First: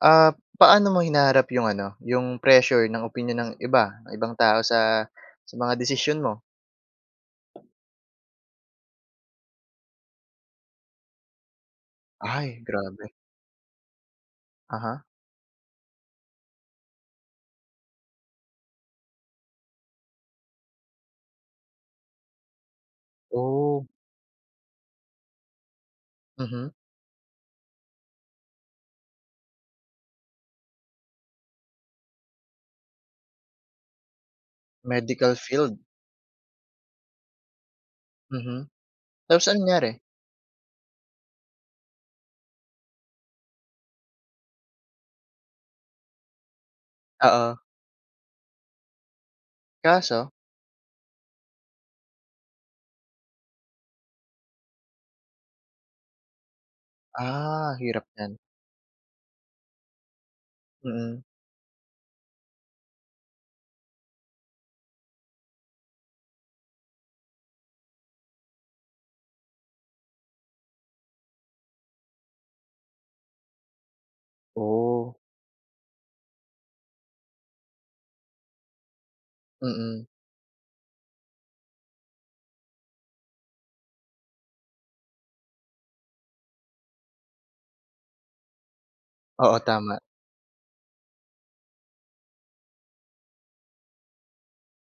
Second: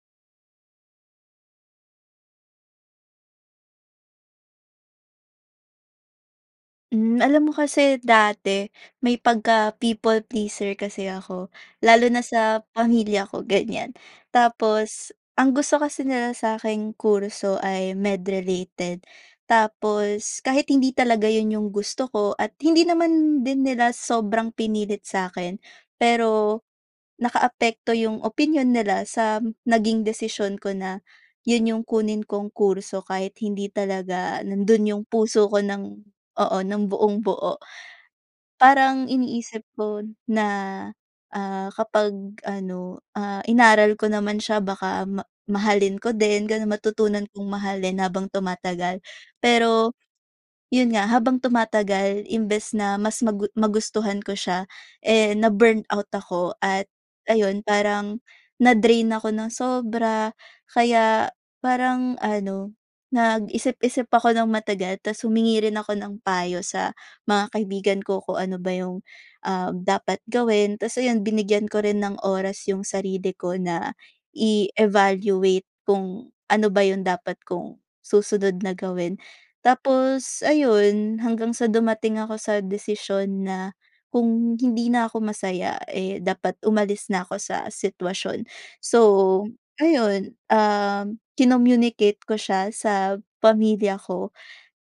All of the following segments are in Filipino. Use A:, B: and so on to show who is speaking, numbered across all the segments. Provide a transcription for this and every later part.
A: Ah, paano mo hinaharap yung ano, yung pressure ng opinyon ng iba, ng ibang tao sa, sa mga desisyon mo?
B: Mm, alam mo kasi dati may pagka people pleaser kasi ako, lalo na
A: Ay,
B: sa
A: grabe.
B: pamilya ko ganyan.
A: Uh-huh.
B: Tapos, ang gusto kasi nila sa aking kurso ay med related, tapos kahit hindi talaga iyon iyong gusto ko at hindi naman din
A: Oh.
B: nila sobrang pinilit sa akin. Pero,
A: Mhm.
B: nakaapekto yung opinyon nila sa naging desisyon ko na, iyun iyung kunin kong kurso kahit hindi talaga nandoon yung
A: Medical
B: puso ko
A: field.
B: ng oo, ng buong-buo.
A: Mhm,
B: Parang
A: tapos anong
B: iniisip
A: nangyari?
B: ko na, ah, kapag ano, ah, inaral ko naman siya baka ma mahalin ko din ganoon, matutunan kong
A: Oo.
B: mahalin habang tumatagal. Pero,
A: Kaso?
B: iyon nga, habang tumatagal imbes na mas magu magustuhan ko siya eh, na-burn out ako at, ayon
A: Ah, hirap
B: parang,
A: niyan.
B: na-drain ako ng sobra.
A: Mm.
B: Kaya, parang ano, nag-isip-isip ako ng matagal tapos humingi rin ako ng payo sa mga kaibigan ko kung ano ba yung, um, dapat gawin. Tapos ayon, binigyan ko rin ng oras yung sarili ko na
A: Oh.
B: i-evaluate kung ano ba iyon dapat kong, susunod na gawin.
A: Mm.
B: Tapos, ayun hanggang sa dumating ako sa desisyon na, kung hindi na ako masaya eh, dapat umalis na ako sa sitwasyon. So,
A: Oo, tama.
B: ayun um, kinommunicate ko siya sa pamilya ko.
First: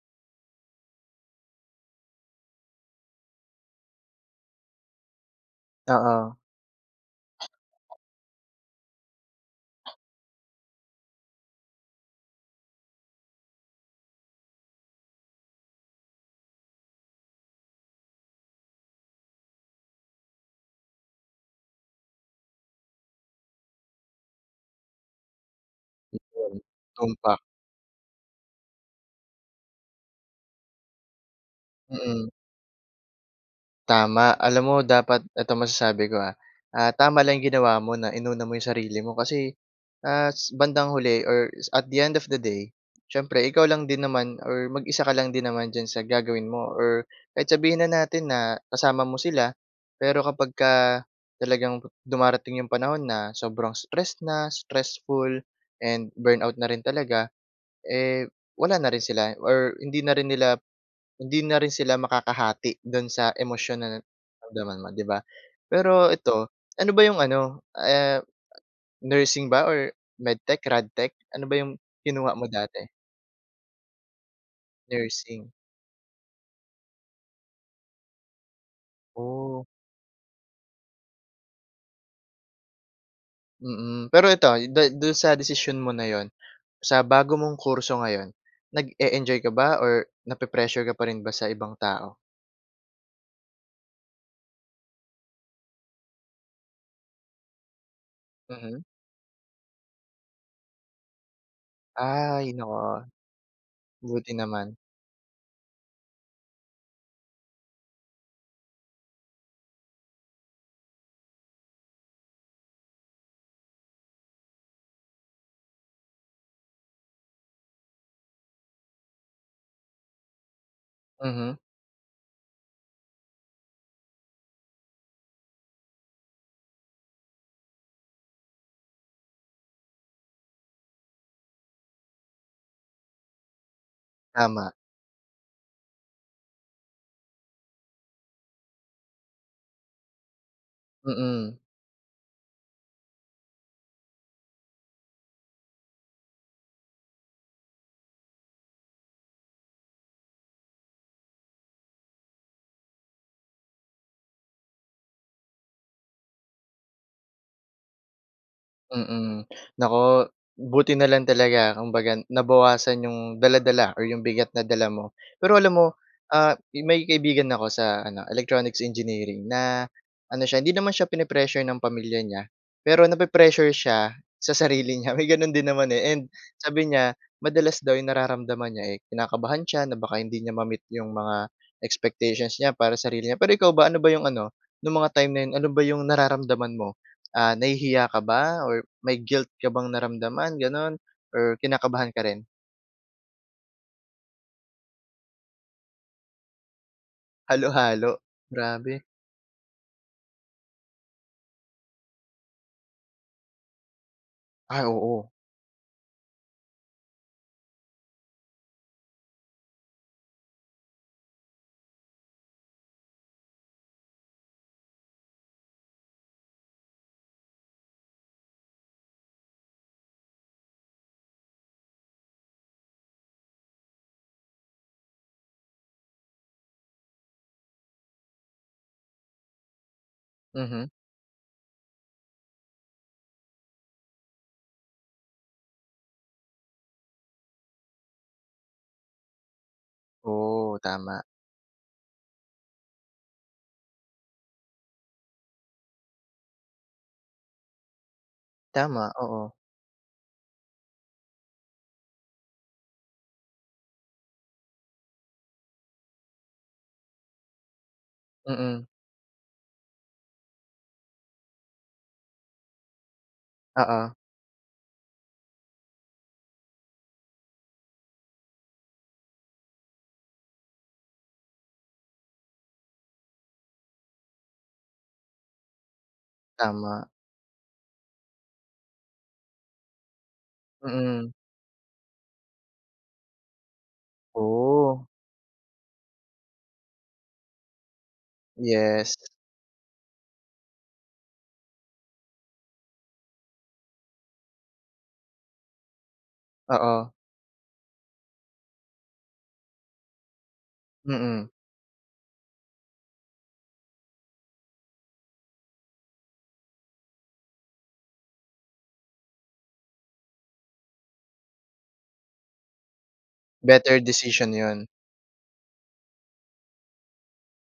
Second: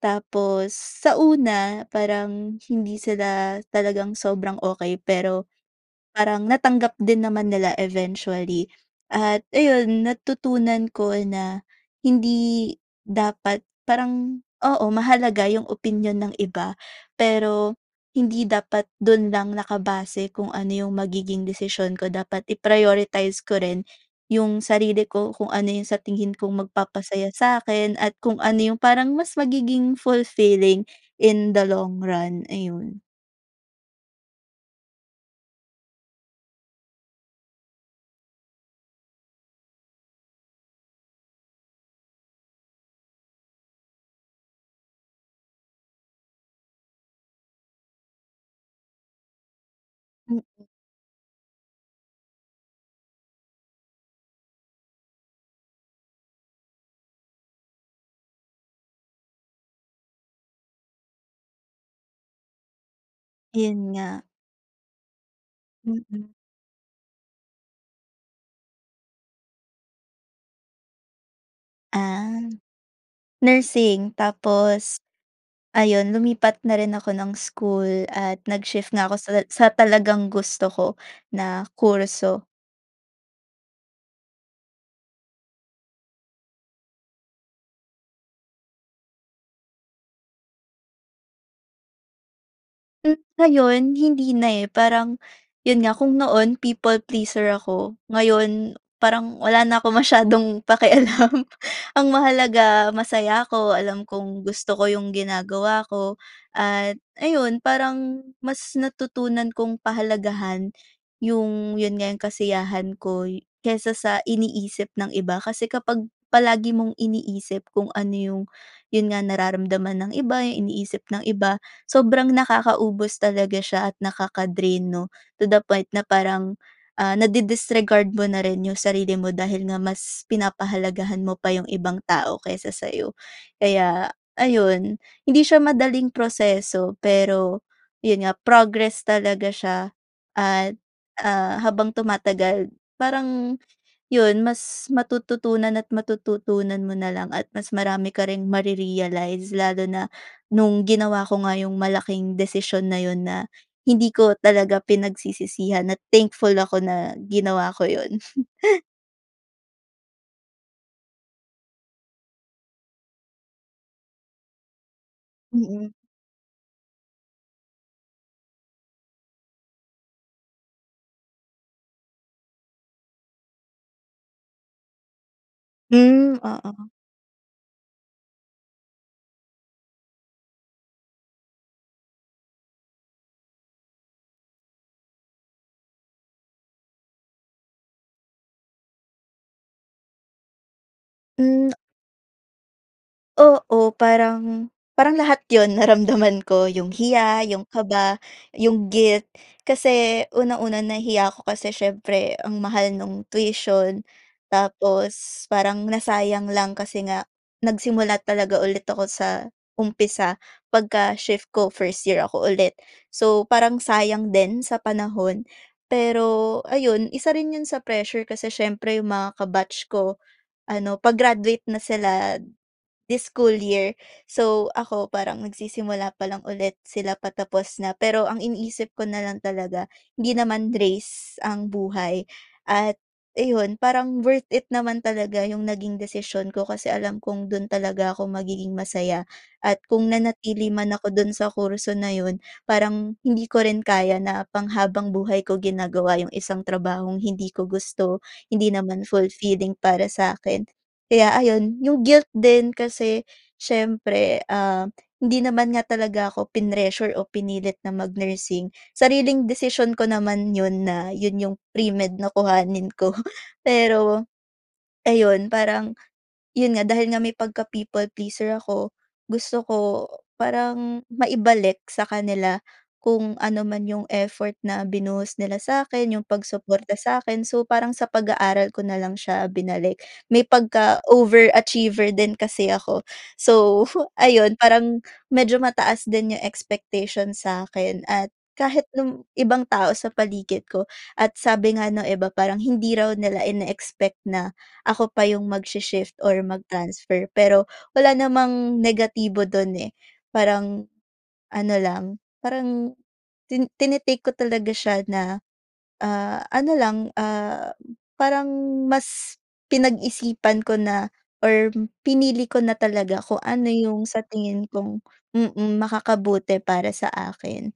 B: Tapos, sa una parang hindi sila talagang sobrang okey, pero,
A: Oo.
B: parang natanggap din naman nila eventually. At ayun natutunan ko na, hindi, dapat parang, oo, mahalaga yung opinyon ng iba, pero hindi dapat dun lang nakabase kung ano yung magiging desisyon ko dapat i-prioritize ko rin yung sarili ko kung ano iyung sa tingin
A: 'Yon,
B: kong magpapasaya
A: tumpak.
B: sa akin, at kung ano yung parang mas magiging fulfilling, in the long
A: Mm.
B: run, ayun.
A: Tama. Alam mo dapat eto masasabi ko ha, ah, tama lang 'yong ginawa mo na inuna mo 'yong sarili mo, kasi, as, bandang huli, or at the end of the day, siyempre ikaw lang din naman or mag-isa ka lang din naman diyan sa gagawin mo or kahit sabihin na natin na, kasama mo sila, pero
B: Mm.
A: kapagka talagang, dumarating 'yong panahon na sobrang stress na, stressful, and burn out na rin talaga, eh, wala na rin sila. Or hindi na rin nila, hindi na rin sila makakahati, do'n sa emosyon
B: 'Yon
A: na
B: nga.
A: naramdaman mo, 'di ba? Pero
B: Mm.
A: ito, ano ba 'yong ano, ah, nursing ba, or medtech, radtech, ano ba 'yong kinuha
B: Ah.
A: mo dati?
B: Nursing tapos,
A: Nursing.
B: ayun, lumipat na rin ako ng school, at nag-shift nga ako sa sa
A: Oh.
B: talagang gusto ko, na kurso.
A: Mm. Pero ito, do do'n sa desisyon mo na 'yon, sa bago mong kurso ngayon, nag-e-enjoy ka ba or na-pe-pressure ka pa rin ba sa ibang tao?
B: Mm, ngayon hindi na, eh, parang, ’yon nga, kung noon people pleaser ako, ngayon,
A: Mhm.
B: parang wala na akong masyadong pakialam. Ang
A: Ay,
B: mahalaga
A: naku.
B: masaya ako, alam
A: Buti
B: kong gusto
A: naman.
B: ko ’yong ginagawa ko, at ayun, parang mas natutunan kong pahalagahan ’yong, ’yon nga, ’yong kasiyahan ko y kaysa sa iniisip ng iba. Kasi kapag palagi mong iniisip kung ano ’yong, ’yon nga, nararamdaman ng iba, ’yong iniisip ng
A: Mhm.
B: iba, sobrang nakakaubos talaga siya at nakaka-drain, ’no. To the point na parang, ah, na di-disregard mo na rin ’yong sarili mo dahil nga mas pinapahalagahan mo pa ’yong ibang tao kaysa sa’yo. Kaya
A: Tama.
B: ayon, hindi siya madaling proseso, pero ’yon nga, progress talaga siya at,
A: Mm.
B: ah, habang tumatagal, parang ’yon, mas matututunan at matututunan mo na lang at mas marami ka ring ma-re-realize, lalo na no'ng ginawa ko nga ’yong malaking desisyon na ’yon na, hindi ko talaga pinagsisisihan, at thankful ako na ginawa ko ’yon.
A: Mm. Naku, buti na lang talaga, kumbaga nabawasan 'yong dala-dala, or 'yong bigat na dala mo. Pero alam mo,
B: Mm.
A: ah, may kaibigan ako sa ano, electronics engineering, na, ano siya, hindi naman siya pini-pressure ng pamilya niya, pero na-pi-pressure siya sa sarili niya. May gano'n din naman, eh. And
B: Mm,
A: sabi
B: oo.
A: niya, madalas daw 'yong nararamdaman niya, eh, kinakabahan siya na baka hindi niya ma-meet 'yong mga expectations niya para sarili niya. Pero ikaw ba, ano ba 'yong ano, no'ng mga time na 'yon, ano ba 'yong nararamdaman mo? Ah, nahihiya ka ba, or may guilt ka bang naramdaman, gano'n, or
B: Mm,
A: kinakabahan ka rin?
B: Oo. Parang, parang lahat 'yon naramdaman ko. 'Yong hiya, 'yong kaba,
A: Halo-halo,
B: 'yong
A: grabe.
B: guilt. Kasi unang-una, nahiya ako kasi siyempre ang mahal nung tuition
A: Ah, oo.
B: tapos parang nasayang lang kasi nga, nagsimula talaga ulit ako sa umpisa pagka-shift ko, first year ako ulit. So, parang sayang din sa panahon. Pero ayun, isa rin 'yon sa pressure kasi siyempre 'yong mga ka-batch ko ano, pa-graduate na sila this school year, so, ako parang nagsisimula pa lang ulit sila patapos na. Pero ang iniisip ko na lang talaga, hindi naman
A: Mhm.
B: race ang buhay at ayun, parang worth it naman talaga 'yong naging desisyon ko kasi alam kong dun talaga ako magiging masaya. At kung nanatili
A: Oh,
B: man ako
A: tama.
B: dun sa kurso na 'yon parang hindi ko rin kaya na pang habang buhay ko ginagawa 'yong isang trabahong hindi ko gusto, hindi naman
A: Tama, oo.
B: fullfilling para sa akin, kaya ayun. 'Yong guilt din, kasi siyempre, ah, hindi naman nga talaga ako pinressure o pinilit na mag-nursing.
A: Mm.
B: Sariling desisyon ko naman 'yon na 'yon 'yong pre-med na kuhanin ko.
A: Oo.
B: Pero ayun, parang yun nga, dahil nga may pagka people pleaser ako gusto ko parang maibalik sa kanila kung ano man yung effort na binuhos nila sa'kin, yung pagsuporta
A: Tama.
B: sa'kin. So, parang sa pag-aaral ko nalang siya binalik. May pagka
A: Mm.
B: over achiever din kasi ako. So, ayun, parang
A: Oh.
B: medyo mataas din yung expectation sa'kin, at kahit
A: Yes.
B: nung ibang tao sa paligid ko. At sabi nga ng iba, parang hindi raw nila ine-expect na ako pa yung magsi-shift or
A: Oo.
B: mag-transfer. Pero, wala namang negatibo dun, eh. Parang
A: Mm.
B: ano lang, parang tin tini-take ko talaga siya na, ah, ano lang, ah, parang mas pinag-isipan ko na or pinili ko na talaga kung ano
A: Better
B: yung sa
A: decision
B: tingin
A: yun.
B: kong mm, makakabuti para sa akin,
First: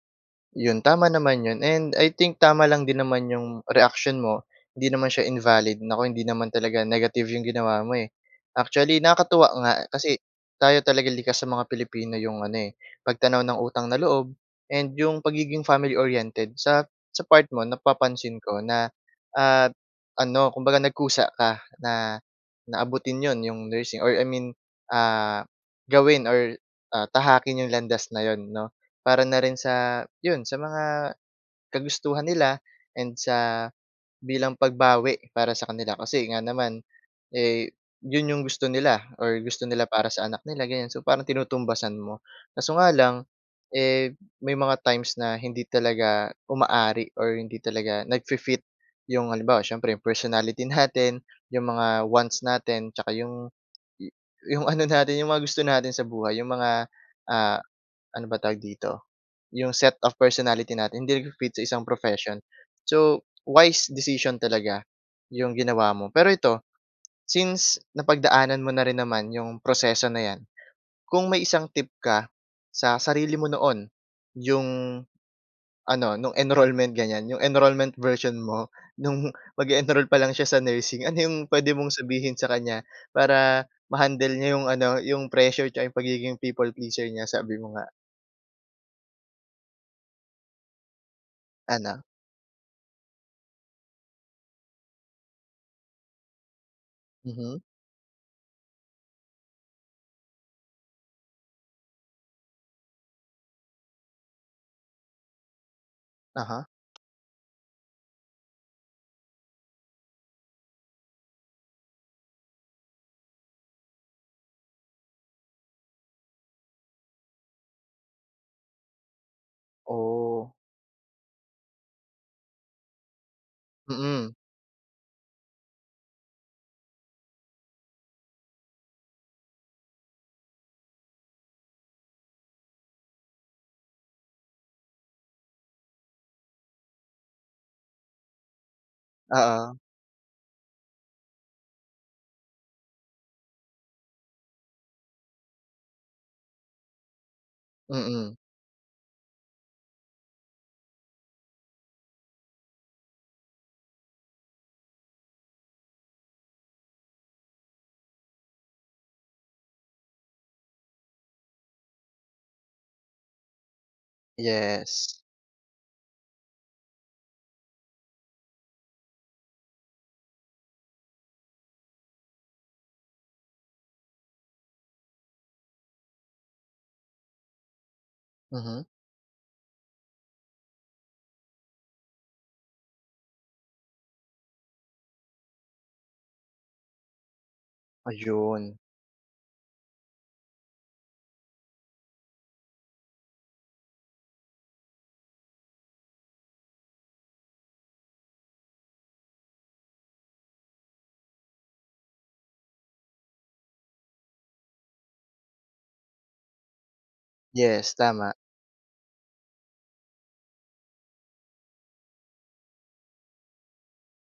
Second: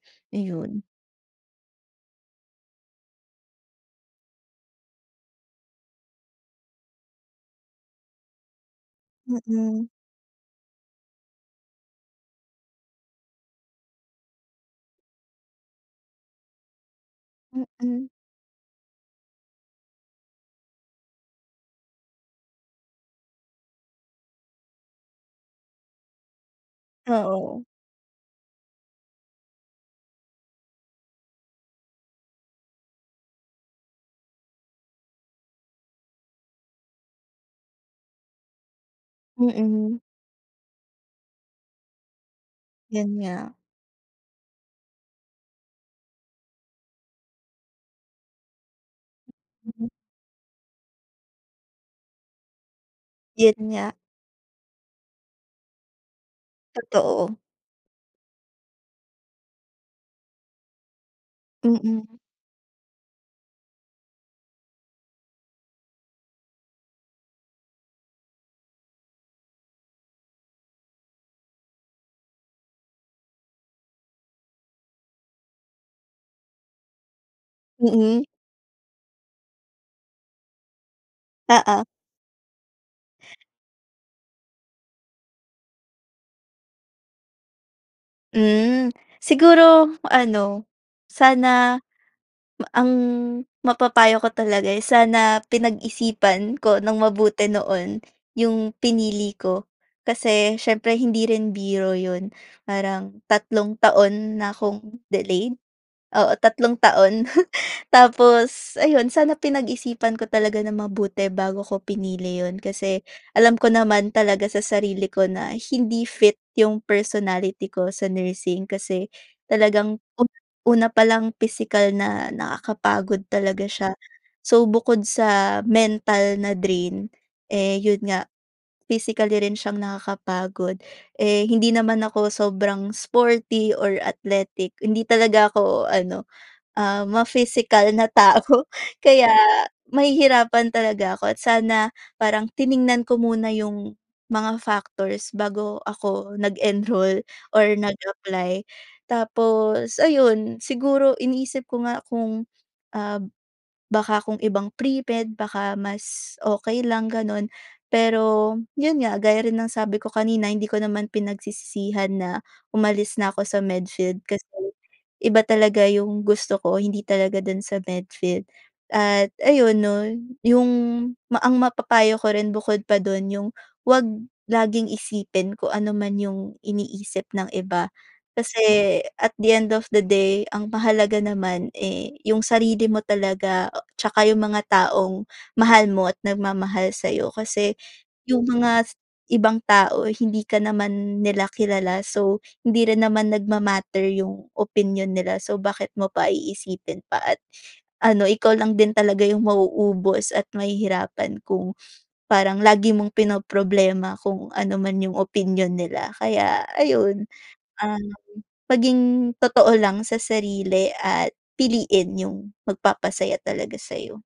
A: 'Yon,
B: ayun.
A: tama naman 'yon. And I think tama lang din naman 'yong reaksyon mo, hindi naman siya invalid. Naku, hindi naman talaga negative 'yong ginawa mo, eh. Actually, nakakatuwa nga
B: Mm.
A: kasi tayo talaga likas sa mga Pilipino 'yong ano, eh, pagtanaw ng utang na loob and 'yong pagiging family oriented. Sa sa part mo,
B: Mm.
A: napapansin ko na at ano, kumbaga nagkusa ka na na abutin 'yon, 'yong nursing or I mean, ah, gawin or, ah, tahakin
B: Oo.
A: 'yong landas na 'yon 'no. Para na rin sa 'yon, sa mga kagustuhan nila and sa bilang pagbawi para sa kanila kasi nga naman, eh, 'yon 'yong gusto nila or gusto nila
B: Mm.
A: para sa anak nila, ganyan. So, parang tinutumbasan mo. Kaso nga
B: 'Yon
A: lang,
B: nga.
A: eh, may mga times na hindi talaga umaari or hindi talaga nagfi-fit 'yong halimbawa,
B: Mm.
A: siyempre 'yong personality natin, 'yong mga wants natin 'tsaka 'yong
B: 'Yon nga.
A: 'yong ano natin, 'yong mga gusto natin sa buhay. 'Yong mga,
B: Totoo.
A: ah, ano ba tawag dito? 'Yong set of personality natin hindi nagpi-fit sa isang
B: Mm.
A: profession. So, wise decision talaga 'yong ginawa mo. Pero ito, since napagdaanan mo na rin naman 'yong proseso na 'yan. Kung may isang tip ka sa sarili mo noon, yung ano, no'ng enrollment, ganyan, 'yong enrollment
B: Mm.
A: version mo, nung mag-e-enroll pa lang siya sa nursing. Ano 'yong puwede
B: Oo.
A: mong sabihin sa kanya para ma-handle niya 'yong ano, 'yong pressure 'tsaka 'yong pagiging people pleasure niya, sabi mo nga.
B: Hmm. Siguro ano, sana
A: Ano?
B: ang mapapayo ko talaga, eh, sana pinag-isipan ko nang mabuti
A: Mhm.
B: noon 'yong pinili ko. Kasi siyempre hindi rin biro 'yon. Parang tatlong taon na akong delayed? Oo,
A: Uh-huh.
B: tatlong taon. Tapos ayun, sana pinag-isipan ko talaga nang mabuti bago ko pinili 'yon kasi, alam ko naman talaga sa sarili ko na hindi fit 'yong personality ko sa nursing. Kasi, talagang u
A: Oh.
B: una pa lang, pisikal na nakakapagod talaga siya.
A: Mm.
B: So, bukod sa mental na drain, eh, yun nga physically rin siyang nakakapagod. Eh, hindi naman ako sobrang sporty or athletic. Hindi talaga ako ano, ah, ma-physical na tao. Kaya
A: Oo.
B: mahihirapan talaga ako at sana parang tiningnan ko muna 'yong mga factors bago ako nag-enroll or
A: Mm.
B: nag-apply. Tapos ayun, siguro iniisip ko nga kung, ah, baka kung ibang premed, baka mas okey lang gano'n. Pero, 'yon nga, gaya rin ng sabi ko kanina, hindi ko naman pinagsisisihan na umalis na ako sa med field kasi
A: Yes.
B: iba talaga yung gusto ko. Hindi talaga do'n sa med field. At ayun 'no, yung ma ang mapapayo ko rin bukod pa do'n, yung 'wag laging isipin kung ano man yung iniisip ng iba.
A: Mhm.
B: Kasi at the end of the day, ang mahalaga naman, eh, yung sarili mo talaga tsaka yung mga taong mahal mo at nagmamahal sa'yo. Kasi yung
A: Ayun.
B: mga ibang tao, hindi ka naman nila kilala, so hindi rin naman nagma-matter yung opinyon nila. So bakit mo pa iisipin pa at ano, ikaw lang din talaga yung mauubos at mahihirapan kung parang lagi mong pinoproblema kung ano man yung opinyon nila. Kaya ayun,
A: Yes,
B: um,
A: tama.
B: maging totoo lang sa sarili at piliin yung magpapasaya talaga sa'yo.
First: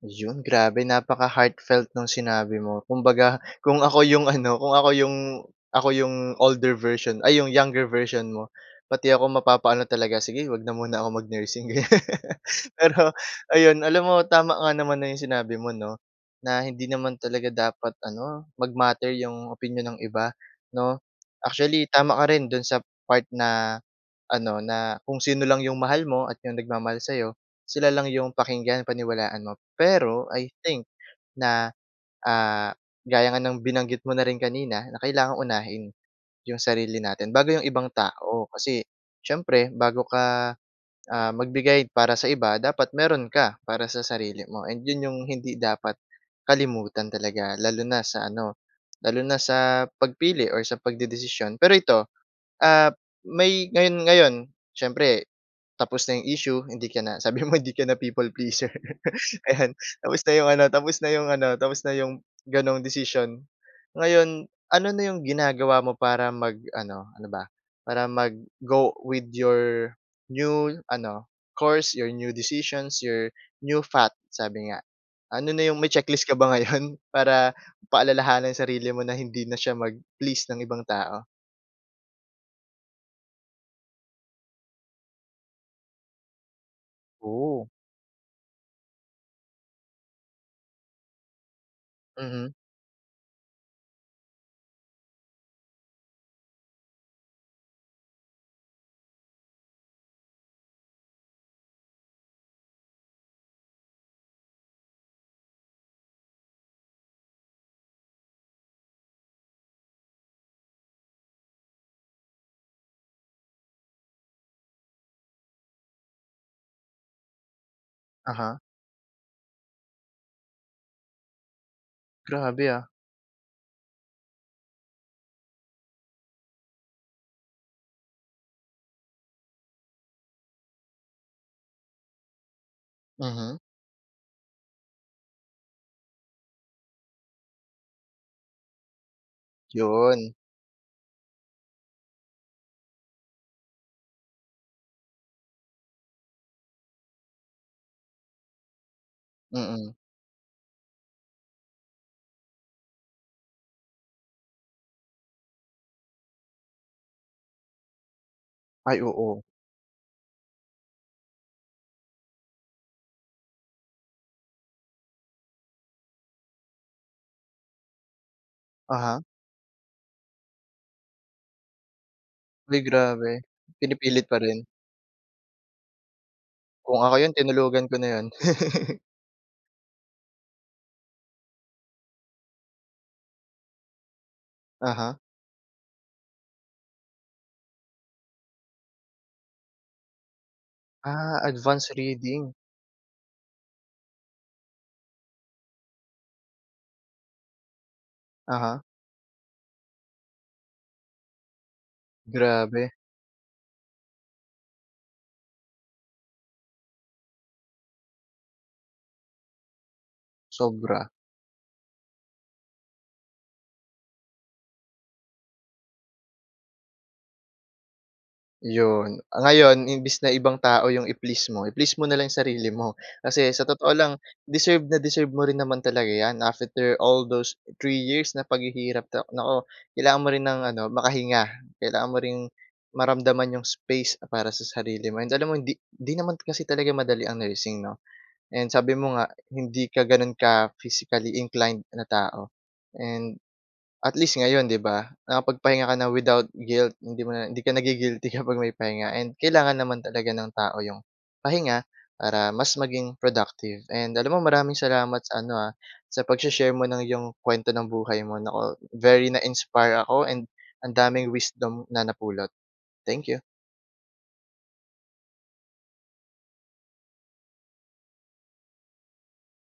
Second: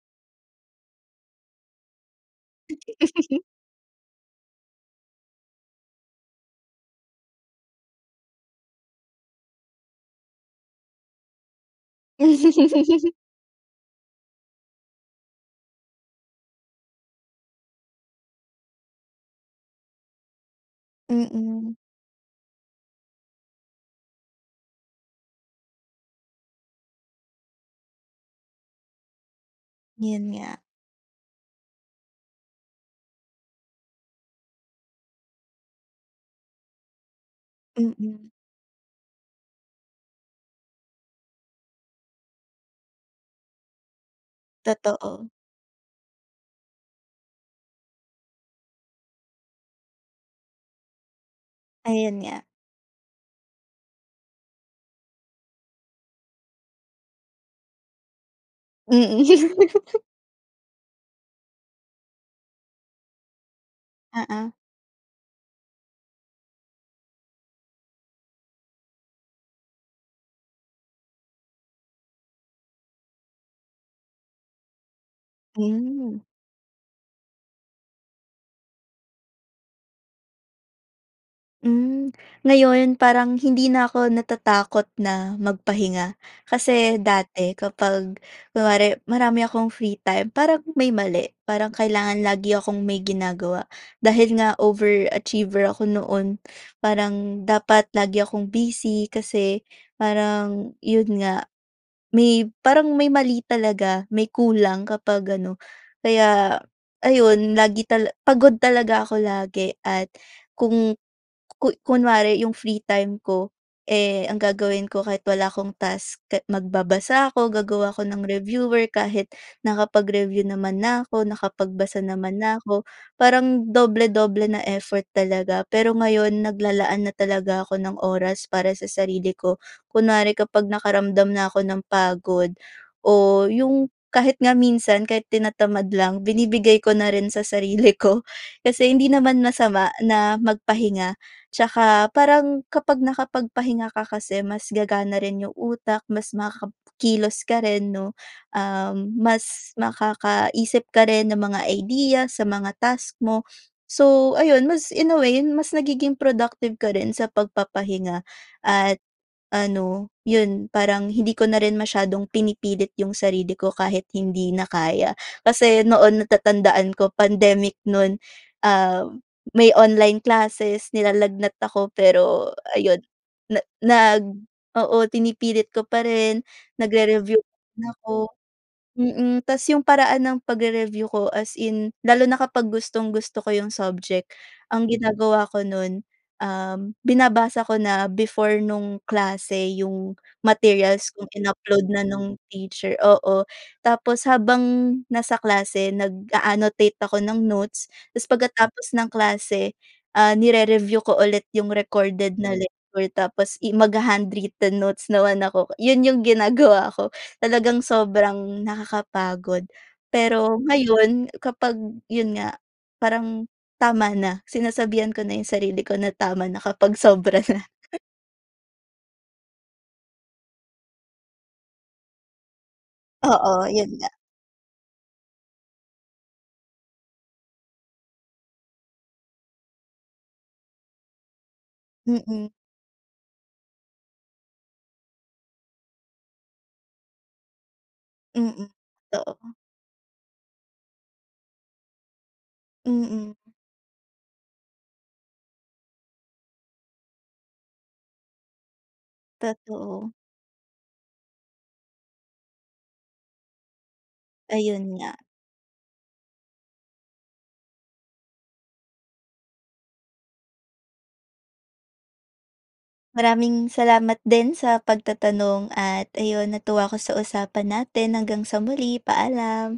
A: 'Yon, grabe napaka-heartfelt ng sinabi mo. Kumbaga kung ako yung ano, kung ako yung ako yung older version ay, yung younger version mo, pati ako mapapaano talaga, "Sige, 'wag na muna ako mag-nursing," ganyan. Pero ayun, alam mo, tama nga naman na yung sinabi mo, 'no, na hindi naman talaga dapat ano, mag-matter yung opinyon ng iba, 'no?
B: Mm.
A: Actually, tama ka rin do'n sa part na ano, na kung sino lang yung mahal mo at yung nagmamahal sa'yo, sila lang yung pakinggan, paniwalaan mo.
B: 'Yon
A: Pero, I
B: nga.
A: think, na, ah, gaya nga ng binanggit mo na rin kanina na kailangang unahin yung sarili natin bago yung ibang
B: Mm.
A: tao. Kasi siyempre bago ka, ah, magbigay para sa iba, dapat meron ka para sa sarili mo, and 'yon yung
B: Totoo.
A: hindi dapat kalimutan talaga lalo na sa ano, lalo na sa pagpili o sa pagdedesisyon. Pero ito,
B: Ayun nga.
A: ah, may ngayon, ngayon, siyempre tapos na yung issue, hindi ka na sabi mo hindi ka na people pleaser,
B: Mm.
A: ayan, tapos na yung ano, tapos na yung ano, tapos na yung gano'n desisyon. Ngayon,
B: Oo.
A: ano na yung ginagawa mo para mag-ano, ano ba? Para mag-go with your new ano, course, your new decisions, your new path sabi nga. Ano na yung may
B: Mm.
A: checklist ka ba ngayon, para paalalahanan ang sarili mo na hindi na siya mag-please ng ibang tao?
B: Hmm. Ngayon, parang hindi na ako natatakot na magpahinga. Kasi, dati
A: Oh.
B: kapag kunwari marami akong free time, parang may mali, parang kailangan
A: Mhm.
B: lagi akong may ginagawa. Dahil nga over achiever ako noon, parang dapat lagi akong busy. Kasi, parang 'yon nga, may parang may mali talaga, may kulang kapag ano. Kaya ayun, lagi tal pagod talaga ako lagi at kung ku kunwari yung free time ko, eh, ang gagawin ko kahit wala akong task, ka magbabasa ako, gagawa ako ng
A: Uh-huh.
B: reviewer kahit nakapag-review naman na ako, nakapagbasa naman na
A: Grabe,
B: ako.
A: ah.
B: Parang doble-doble na effort talaga. Pero ngayon, naglalaan na talaga ako ng oras para sa sarili ko. Kunwari kapag nakaramdam na ako ng pagod o
A: Mhm.
B: yung kahit nga minsan kahit tinatamad lang, binibigay ko na rin sa sarili ko. Kasi hindi naman masama
A: 'Yon.
B: na magpahinga. Tsaka parang kapag nakapagpahinga ka kasi mas gagana rin yung utak, mas makakakilos ka rin 'no, um, mas
A: Mm.
B: makakaisip ka rin ng mga idea sa mga task mo. So, ayun mas in a way, mas nagiging productive ka rin sa pagpapahinga at
A: Ay, oo.
B: ano, yun, parang hindi ko na rin masyadong pinipilit yung sarili ko kahit hindi na kaya. Kasi noon natatandaan ko pandemic no'n, ah,
A: Uh-huh.
B: may online classes, nilalagnat ako pero
A: Uy,
B: ayun
A: grabe.
B: na nag
A: Pinipilit pa rin.
B: oo, pinipilit ko pa rin,
A: Kung ako yun,
B: nagre-review pa rin
A: tinulugan ko na
B: ako
A: yun.
B: mm. Ta's yung paraan ng pagre-review ko as in lalo na kapag gustong-gusto ko yung subject. Ang
A: Uh-huh.
B: ginagawa ko no'n, um, binabasa ko na before nung klase yung materials kung
A: Ah,
B: in-upload
A: advanced
B: na nung
A: reading.
B: teacher oo. Tapos habang nasa klase nag-a-annotate ako ng notes ta's
A: Uh-huh.
B: pagkatapos ng klase, ah, nire-review ko ulit yung recorded na
A: Grabe.
B: lecture tapos i magha-handwritten notes naman ako. Yun yung ginagawa ko, talagang sobrang nakakapagod. Pero
A: Sobra.
B: ngayon, kapag yun nga, parang tama na. Sinasabihan ko na yung sarili ko na tama na kapag sobra na.
A: 'Yon. Ah, ngayon imbes na ibang tao yung i-please mo, i-please mo na lang sarili mo. Kasi sa
B: Oo,
A: totoo
B: yun nga.
A: lang, deserve na deserve mo rin naman talaga 'yan, after all those 3 years na paghihirap, na nako, kailangan mo rin ng ano, makahinga. Kailangan mo ring
B: Mm.
A: maramdaman yung space para sa sarili mo. And alam mo hindi hindi naman kasi talaga madali ang nursing 'no,
B: Mm.
A: and sabi mo nga,
B: Oo.
A: hindi ka gano'n ka physically inclined na tao.
B: Mm.
A: And, at least ngayon 'di ba, nakapagpahinga ka na without guilt. Hindi mo na hindi ka nagi-guilty kapag may pahinga. And, kailangan naman
B: Totoo.
A: talaga ng tao yung pahinga para mas maging productive. And, alam mo maraming
B: Ayon nga.
A: salamat sa ano, ha, sa pagshe-share mo ng yung kuwento ng buhay mo. Nako, very na-inspire ako and ang daming wisdom na napulot. Thank you.
B: Maraming salamat din sa pagtatanong. At ayon, natuwa ako sa usapan natin. Hanggang sa muli, paalam.